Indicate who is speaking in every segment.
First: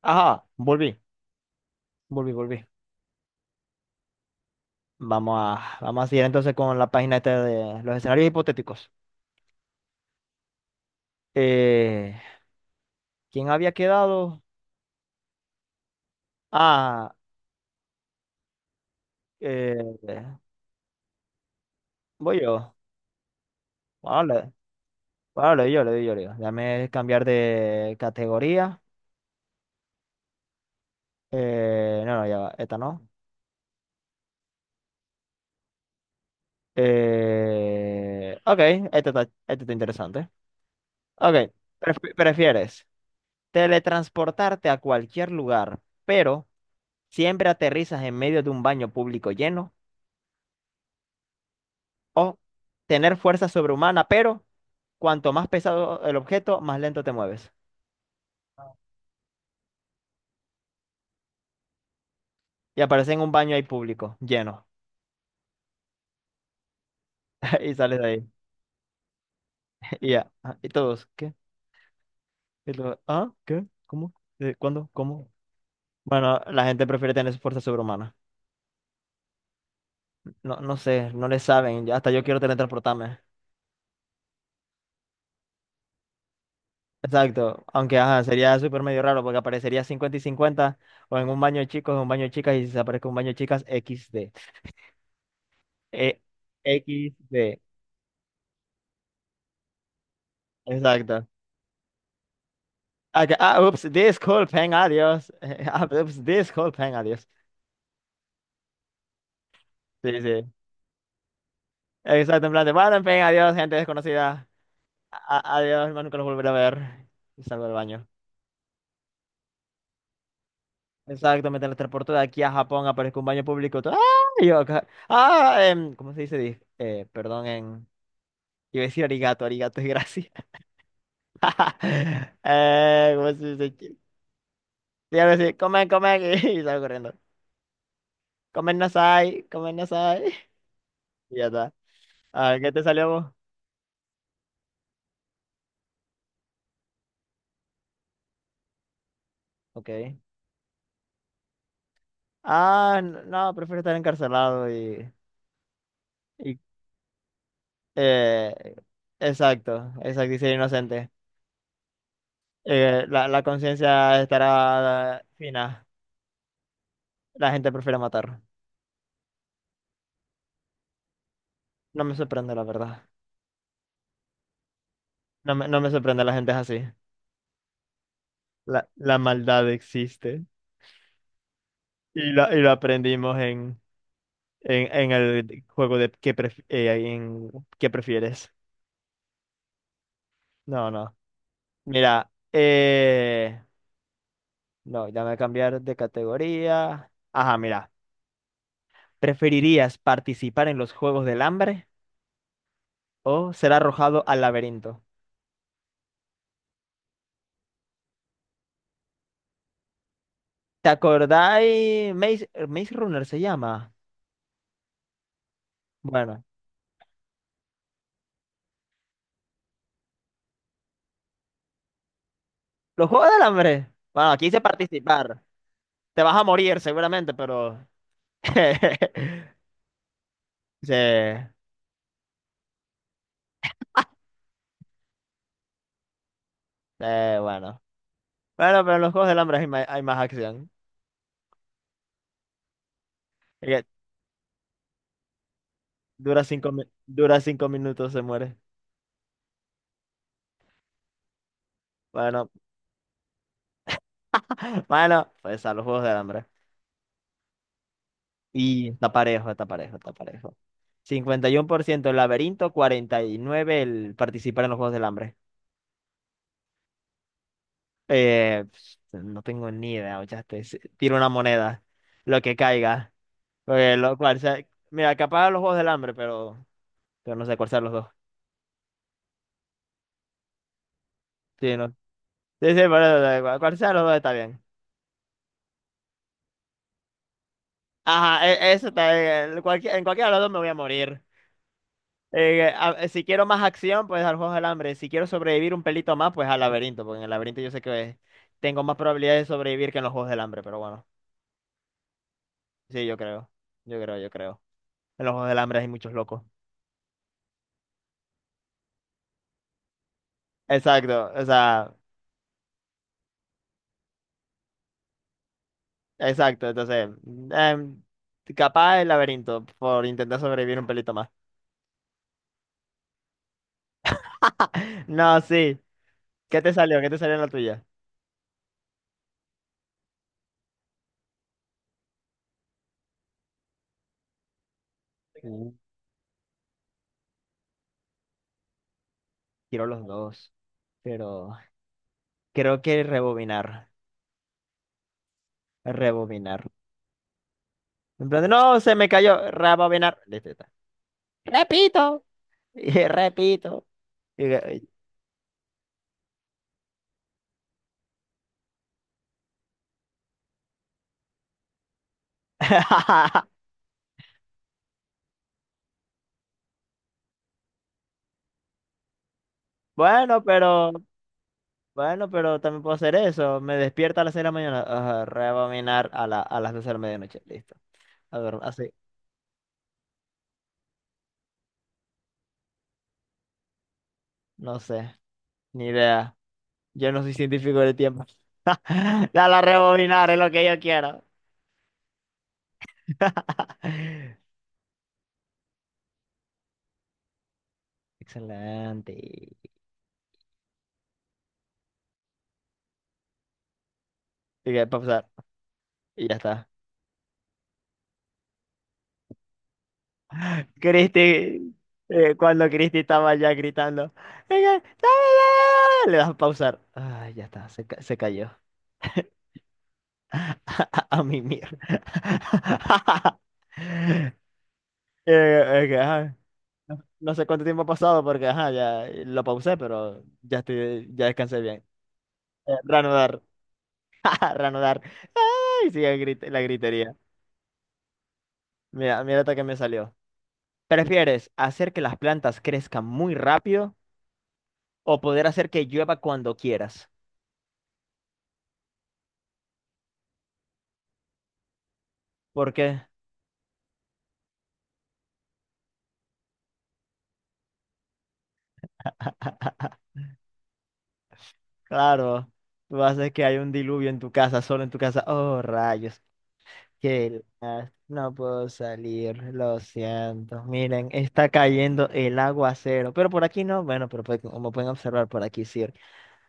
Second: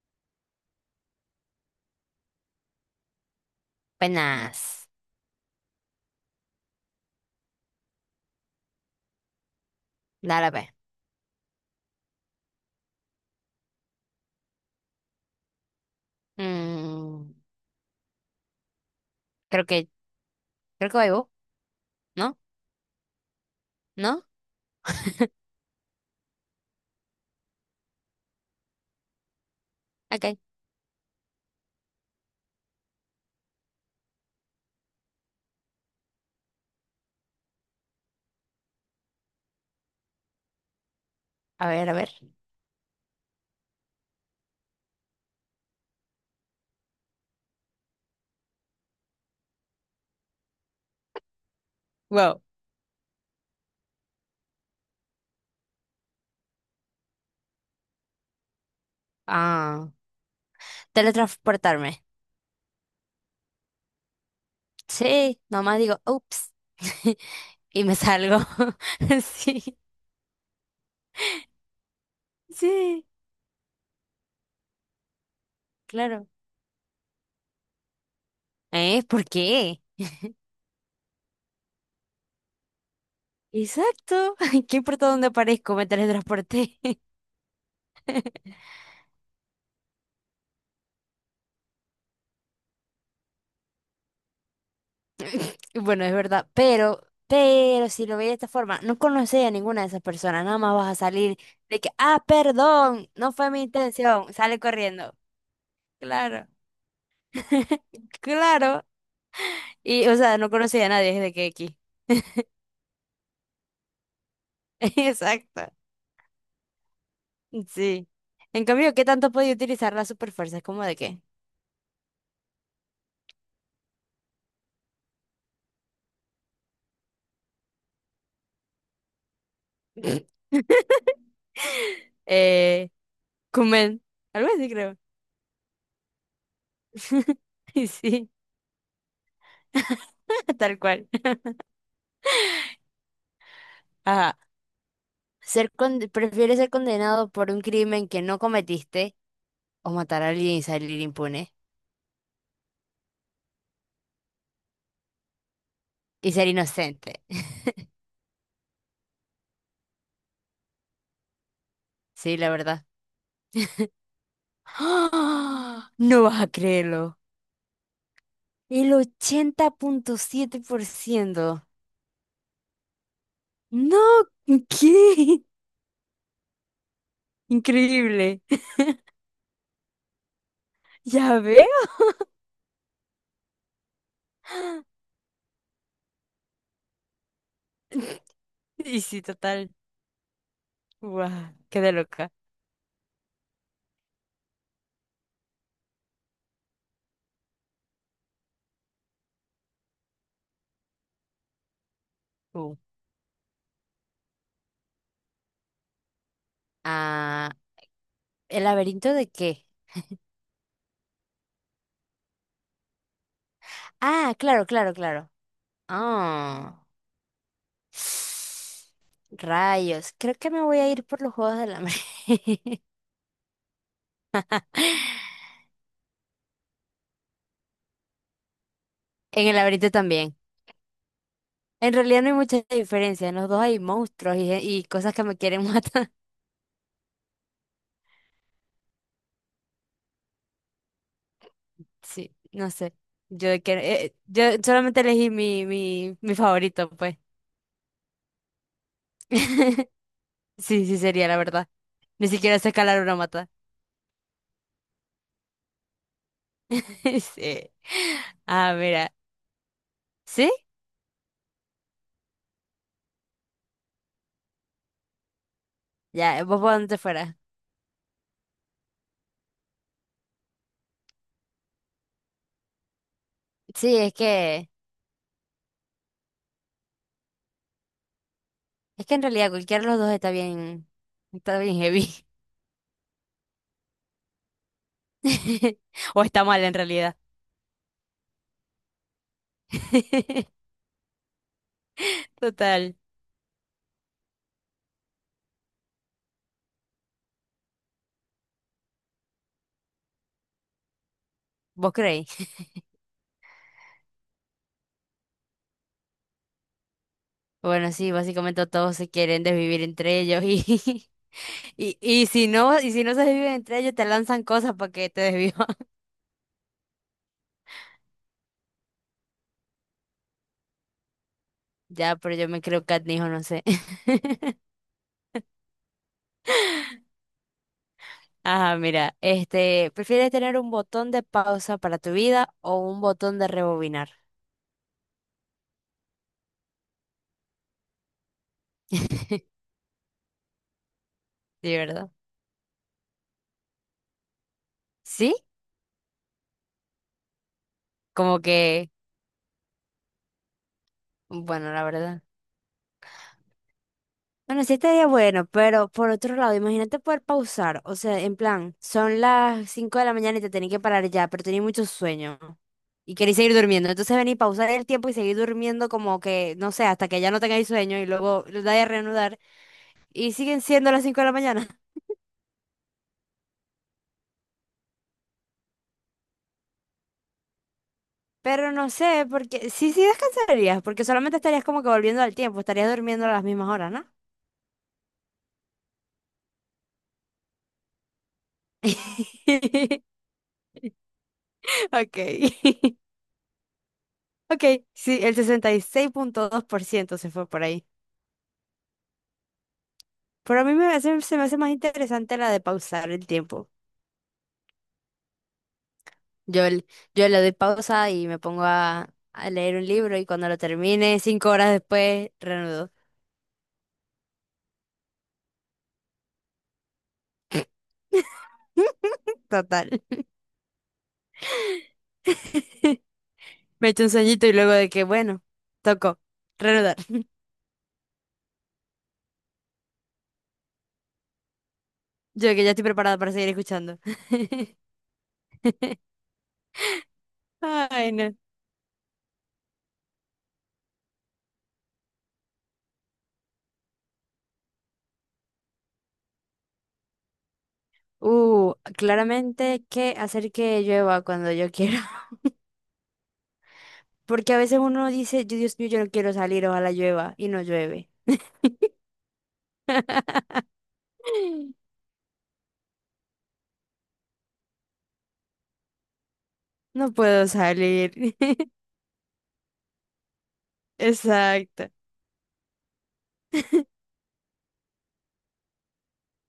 Speaker 1: Ajá, volví, volví, volví.
Speaker 2: Penas.
Speaker 1: Vamos a seguir entonces con la página esta de los escenarios hipotéticos.
Speaker 2: Dale, pues.
Speaker 1: Eh, ¿quién había quedado? Ah,
Speaker 2: Mm, creo que,
Speaker 1: eh,
Speaker 2: creo que voy vos, ¿no?
Speaker 1: voy yo. Bueno,
Speaker 2: ¿No?
Speaker 1: le, bueno, le doy yo, le doy yo, le doy yo. Déjame cambiar de categoría.
Speaker 2: Ok.
Speaker 1: No, no, ya va, esta no. Ok, esta está interesante. Ok,
Speaker 2: A ver, a ver.
Speaker 1: ¿prefieres teletransportarte a cualquier lugar, pero siempre aterrizas en medio de un baño público lleno? O
Speaker 2: Wow.
Speaker 1: tener fuerza sobrehumana, pero cuanto más pesado el objeto, más lento te mueves.
Speaker 2: Ah. Teletransportarme.
Speaker 1: Y aparece en un baño ahí público, lleno.
Speaker 2: Sí, nomás digo, ups.
Speaker 1: Y
Speaker 2: Y me
Speaker 1: sales de ahí.
Speaker 2: salgo. Sí,
Speaker 1: Y ya. Ah, y todos, ¿qué? Y luego,
Speaker 2: sí,
Speaker 1: ¿ah? ¿Qué? ¿Cómo? ¿Cuándo? ¿Cómo?
Speaker 2: claro.
Speaker 1: Bueno, la gente prefiere tener su fuerza sobrehumana.
Speaker 2: ¿Eh? ¿Por qué?
Speaker 1: No, no sé, no le saben. Ya hasta yo quiero teletransportarme.
Speaker 2: Exacto. ¿Qué importa dónde aparezco? Me teletransporté.
Speaker 1: Exacto. Aunque, ajá, sería súper medio raro porque aparecería 50 y 50 o en un baño de chicos, en un baño de chicas, y si se aparece un baño de chicas, XD.
Speaker 2: Bueno, es
Speaker 1: Eh,
Speaker 2: verdad, pero,
Speaker 1: equis de.
Speaker 2: pero si lo veis de esta forma, no conoces a ninguna de esas personas, nada más vas a
Speaker 1: Exacto.
Speaker 2: salir de que, ah, perdón, no
Speaker 1: Acá-
Speaker 2: fue
Speaker 1: ah,
Speaker 2: mi
Speaker 1: ups,
Speaker 2: intención, sale
Speaker 1: disculpen,
Speaker 2: corriendo.
Speaker 1: adiós. Ah, ups,
Speaker 2: Claro,
Speaker 1: disculpen, adiós.
Speaker 2: claro. Y, o
Speaker 1: Sí,
Speaker 2: sea, no
Speaker 1: sí.
Speaker 2: conoces a nadie desde que aquí.
Speaker 1: Exacto, en plan de, bueno, en fin, adiós, gente desconocida. A-
Speaker 2: Exacto,
Speaker 1: adiós, más nunca los volveré a ver. Y salgo del baño.
Speaker 2: sí. En cambio, ¿qué tanto podía utilizar la superfuerza? Es como de qué.
Speaker 1: Exacto, me teletransporto de aquí a Japón, aparezco en un baño público. ¡Ah! Y yo acá. Ah, ¿cómo se dice? Perdón, en... Iba a decir arigato, arigato es gracias.
Speaker 2: Eh,
Speaker 1: ¿Cómo se dice?
Speaker 2: comen, algo así creo.
Speaker 1: Sí, algo así, comen, comen, y salgo corriendo.
Speaker 2: Y sí,
Speaker 1: Comen nasai, comen nasai.
Speaker 2: tal cual.
Speaker 1: Y ya está. A ver, ¿qué te salió vos?
Speaker 2: Ajá. Prefieres ser condenado por un crimen que no cometiste o
Speaker 1: Ok.
Speaker 2: matar a alguien y salir impune.
Speaker 1: Ah, no, prefiero estar encarcelado y,
Speaker 2: Y ser
Speaker 1: y,
Speaker 2: inocente.
Speaker 1: eh, exacto, exacto, y ser inocente.
Speaker 2: Sí, la verdad.
Speaker 1: La conciencia estará fina.
Speaker 2: ¡Ah! No vas a creerlo.
Speaker 1: La gente prefiere matar.
Speaker 2: El 80.7%.
Speaker 1: No me sorprende, la verdad.
Speaker 2: No, ¿qué?
Speaker 1: No me sorprende, la gente es así.
Speaker 2: Increíble.
Speaker 1: La maldad existe.
Speaker 2: Ya veo.
Speaker 1: Y lo aprendimos en, en el juego de qué, en qué prefieres.
Speaker 2: Y sí, total.
Speaker 1: No, no.
Speaker 2: Guau, quedé loca.
Speaker 1: Mira, no, ya me voy a cambiar de categoría. Ajá, mira. ¿Preferirías participar en los Juegos del Hambre
Speaker 2: Uh.
Speaker 1: o ser arrojado al laberinto?
Speaker 2: Ah, ¿el laberinto de qué?
Speaker 1: ¿Te acordáis? Maze Runner se llama.
Speaker 2: Ah, claro, claro, claro.
Speaker 1: Bueno,
Speaker 2: Ah. Rayos. Creo que me voy a ir por los Juegos del Hambre.
Speaker 1: los Juegos del Hambre. Bueno, aquí dice participar. Te vas a morir seguramente, pero...
Speaker 2: En el laberinto también.
Speaker 1: Sí,
Speaker 2: En realidad no hay mucha diferencia. En los dos hay monstruos y cosas que me quieren matar.
Speaker 1: sí, bueno. Bueno, pero en los Juegos del Hambre hay más acción.
Speaker 2: Sí, no sé.
Speaker 1: Es que
Speaker 2: Yo solamente elegí mi favorito, pues.
Speaker 1: dura 5 minutos, se muere.
Speaker 2: Sí, sí sería la verdad. Ni
Speaker 1: Bueno,
Speaker 2: siquiera sé escalar una mata.
Speaker 1: bueno, pues a los Juegos del Hambre.
Speaker 2: Sí. Ah,
Speaker 1: Y está
Speaker 2: mira.
Speaker 1: parejo, está parejo, está
Speaker 2: ¿Sí?
Speaker 1: parejo. 51% el laberinto, 49% el participar en los Juegos del Hambre.
Speaker 2: Ya, vos por donde te fueras.
Speaker 1: Eh, pues, no tengo ni idea, ¿ochaste? Tiro una moneda, lo que caiga. Porque
Speaker 2: Sí, es que,
Speaker 1: mira, capaz los Juegos del Hambre, pero no sé cuál sean los dos.
Speaker 2: es que en realidad cualquiera de los dos está
Speaker 1: Sí,
Speaker 2: bien
Speaker 1: no.
Speaker 2: heavy.
Speaker 1: Sí, sí, por eso, cual sea los dos está bien.
Speaker 2: O está mal en realidad.
Speaker 1: Ajá, eso está bien. En cualquiera de los dos me voy a morir. Eh, a-
Speaker 2: Total.
Speaker 1: eh, si quiero más acción, pues al Juegos del Hambre. Si quiero sobrevivir un pelito más, pues al laberinto, porque en el laberinto yo sé que tengo más probabilidades de sobrevivir que en los Juegos del Hambre, pero bueno.
Speaker 2: ¿Vos creéis?
Speaker 1: Sí, yo creo. Yo creo, yo creo. En los Juegos del Hambre hay muchos locos.
Speaker 2: Bueno, sí, básicamente todos se quieren desvivir entre ellos y,
Speaker 1: Exacto, o sea,
Speaker 2: y si no se desviven entre ellos, te lanzan cosas para que te desvivan.
Speaker 1: exacto. Entonces, em, capaz el laberinto por intentar sobrevivir un pelito más.
Speaker 2: Ya, pero yo me creo catnijo, no sé.
Speaker 1: No, sí. ¿Qué te salió? ¿Qué te salió en la tuya?
Speaker 2: Ajá, mira, este, ¿prefieres tener un botón de pausa para tu vida o un botón de rebobinar?
Speaker 1: Uh, quiero los dos, pero
Speaker 2: Sí, ¿verdad?
Speaker 1: creo que rebobinar.
Speaker 2: Sí,
Speaker 1: Rebobinar. En
Speaker 2: como
Speaker 1: plan de, no,
Speaker 2: que,
Speaker 1: se me cayó. Rebobinar. Listo, ya está.
Speaker 2: bueno, la verdad.
Speaker 1: Repito. Y repito.
Speaker 2: Bueno, sí
Speaker 1: Y-
Speaker 2: estaría bueno, pero por otro lado, imagínate poder pausar. O sea, en plan, son las 5 de la mañana y te tenés que parar ya, pero tenés mucho sueño y querés seguir durmiendo. Entonces venís, pausar el tiempo y seguir durmiendo como que, no sé, hasta que ya no tengáis sueño y luego lo dais a reanudar y
Speaker 1: Bueno,
Speaker 2: siguen
Speaker 1: pero
Speaker 2: siendo las 5 de la mañana.
Speaker 1: bueno, pero también puedo hacer eso. Me despierta a las 6 de la mañana. Ajá, rebobinar a las 12 de la medianoche. Listo. A ver,
Speaker 2: Pero no
Speaker 1: así.
Speaker 2: sé, porque sí, sí descansarías, porque solamente estarías como que volviendo al tiempo, estarías durmiendo a las mismas horas, ¿no?
Speaker 1: No sé. Ni idea. Yo no soy científico del tiempo. Dale a rebobinar, es lo que yo quiero.
Speaker 2: Ok. Ok, sí, el 66.2% se fue por ahí.
Speaker 1: Excelente. Y
Speaker 2: Pero a mí se me hace más interesante la de pausar el tiempo.
Speaker 1: que pasar. Y ya
Speaker 2: Yo,
Speaker 1: está.
Speaker 2: l- yo le doy pausa y me pongo a leer un libro y cuando lo termine, 5 horas
Speaker 1: Cristi,
Speaker 2: después,
Speaker 1: cuando
Speaker 2: reanudo.
Speaker 1: Cristi estaba ya gritando, "Venga, dame, dame, dame", le das a pausar. Ay, ya está, se cayó.
Speaker 2: Total.
Speaker 1: A mimir.
Speaker 2: Me echo un sueñito y luego de que, bueno,
Speaker 1: Que,
Speaker 2: tocó,
Speaker 1: ay.
Speaker 2: reanudar.
Speaker 1: No sé cuánto tiempo ha pasado porque, ajá, ya lo pausé, pero ya estoy, ya descansé bien.
Speaker 2: Yo que ya
Speaker 1: Eh,
Speaker 2: estoy preparada para
Speaker 1: reanudar,
Speaker 2: seguir escuchando.
Speaker 1: reanudar. Ay, sigue la gritería.
Speaker 2: Ay, no.
Speaker 1: Mira, mira hasta que me salió. ¿Prefieres hacer que las plantas crezcan muy rápido o poder hacer que llueva cuando quieras?
Speaker 2: Claramente que hacer que llueva cuando yo quiera.
Speaker 1: Porque,
Speaker 2: Porque a veces uno dice: "Yo, Dios mío, yo no quiero salir, ojalá llueva", y no llueve.
Speaker 1: claro, tú haces que hay un diluvio en tu casa, solo en tu casa. Oh, rayos.
Speaker 2: No
Speaker 1: Que
Speaker 2: puedo
Speaker 1: la-
Speaker 2: salir.
Speaker 1: no puedo salir, lo siento. Miren, está
Speaker 2: Exacto.
Speaker 1: cayendo el aguacero, pero por aquí no. Bueno, pero pues, como pueden observar, por aquí sí.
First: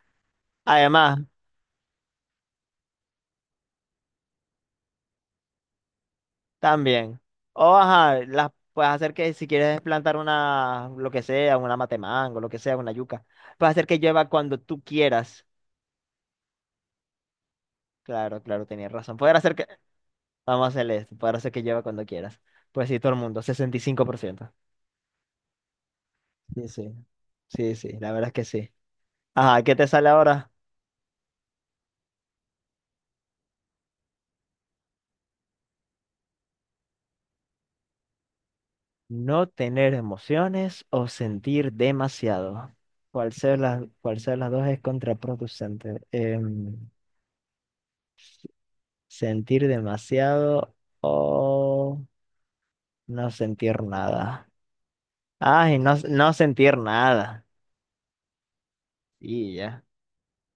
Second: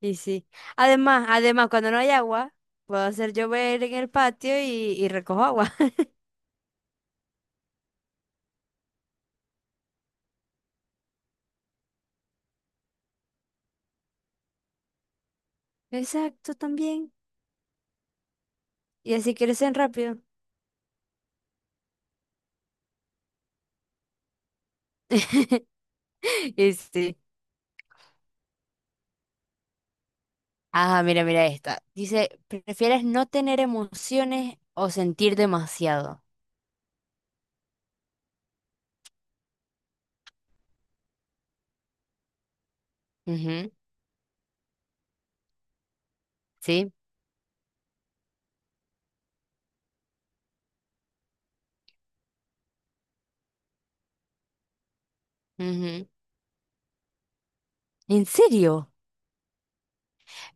Speaker 2: Y sí.
Speaker 1: Además,
Speaker 2: Además, además, cuando no hay agua, puedo hacer llover en el patio y recojo agua.
Speaker 1: también, o ajá, las puedes hacer que si quieres plantar una, lo que sea, una matemango, lo que sea, una yuca, puedes hacer que llueva cuando tú quieras.
Speaker 2: Exacto, también.
Speaker 1: Claro, claro, tenías
Speaker 2: Y
Speaker 1: razón.
Speaker 2: así
Speaker 1: Poder hacer que,
Speaker 2: crecen rápido.
Speaker 1: vamos a hacer esto, poder hacer que llueva cuando quieras. Pues sí, todo el mundo, 65%. Sí,
Speaker 2: Y
Speaker 1: sí.
Speaker 2: sí.
Speaker 1: Sí, sí, la verdad es que sí. Ajá, ¿qué te sale ahora?
Speaker 2: Ajá, mira, mira esta. Dice, ¿prefieres no tener emociones o sentir demasiado?
Speaker 1: No tener emociones o sentir demasiado. Cual sea
Speaker 2: Ujú,
Speaker 1: las, cual sea las dos es contraproducente. Em,
Speaker 2: sí.
Speaker 1: sentir demasiado o no sentir nada. Ay, no,
Speaker 2: Ujú.
Speaker 1: no sentir nada.
Speaker 2: ¿En serio?
Speaker 1: Y ya.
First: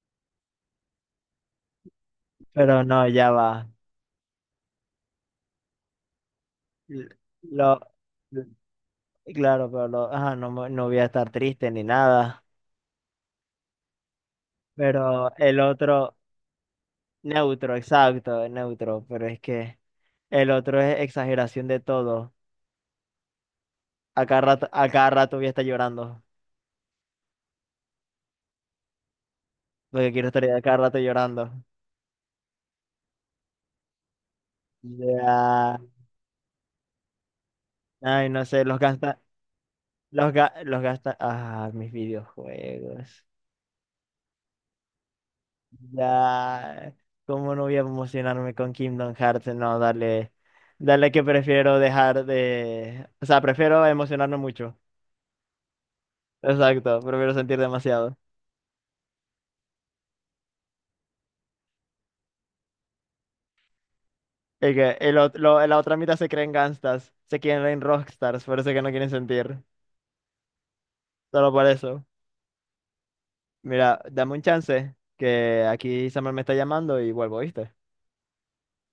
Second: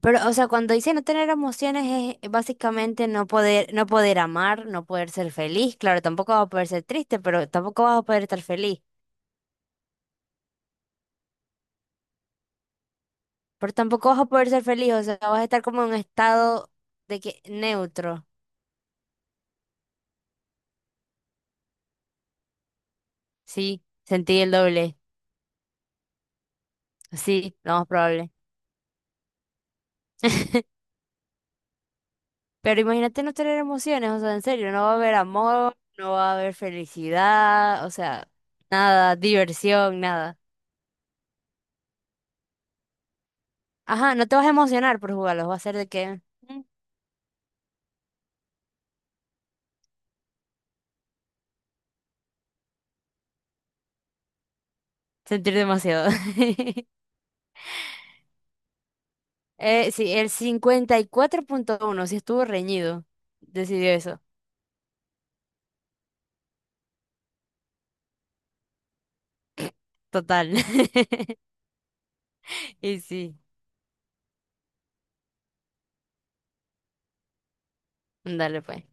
Speaker 2: Pero, o sea, cuando dice no tener emociones es
Speaker 1: Pero no,
Speaker 2: básicamente no
Speaker 1: ya va.
Speaker 2: poder, no poder amar, no poder ser feliz. Claro, tampoco vas a poder ser
Speaker 1: L-
Speaker 2: triste, pero
Speaker 1: Lo,
Speaker 2: tampoco vas a poder estar
Speaker 1: l-
Speaker 2: feliz.
Speaker 1: claro, pero ajá, no, no voy a estar triste ni nada.
Speaker 2: Pero tampoco vas a poder ser feliz, o sea,
Speaker 1: Pero
Speaker 2: vas a
Speaker 1: el
Speaker 2: estar como en un
Speaker 1: otro,
Speaker 2: estado de que
Speaker 1: neutro,
Speaker 2: neutro.
Speaker 1: exacto, neutro. Pero es que el otro es exageración de todo.
Speaker 2: Sí, sentí el
Speaker 1: A
Speaker 2: doble.
Speaker 1: cada rato voy a estar llorando.
Speaker 2: Sí, lo más probable.
Speaker 1: Lo que quiero estar a cada rato llorando.
Speaker 2: Pero imagínate no tener emociones, o sea, en serio, no va a haber amor,
Speaker 1: Ya.
Speaker 2: no va a haber felicidad, o
Speaker 1: Ay,
Speaker 2: sea,
Speaker 1: no sé,
Speaker 2: nada, diversión, nada.
Speaker 1: los gasta. Ah, mis videojuegos.
Speaker 2: Ajá, no te vas a emocionar por jugarlos, va a ser de que... "Mm,
Speaker 1: Ya. ¿Cómo no voy a emocionarme con Kingdom Hearts? No, dale. Dale que prefiero dejar de. O sea, prefiero emocionarme mucho.
Speaker 2: sentir demasiado".
Speaker 1: Exacto, prefiero sentir demasiado.
Speaker 2: Sí, el 54.1 sí estuvo reñido. Decidió eso.
Speaker 1: Es que la otra mitad se creen gangstas, se quieren rockstars, por eso que no quieren sentir.
Speaker 2: Total.
Speaker 1: Solo por eso.
Speaker 2: Y sí,
Speaker 1: Mira, dame un chance, que aquí Samuel me está llamando y vuelvo, ¿viste?
Speaker 2: dale pues.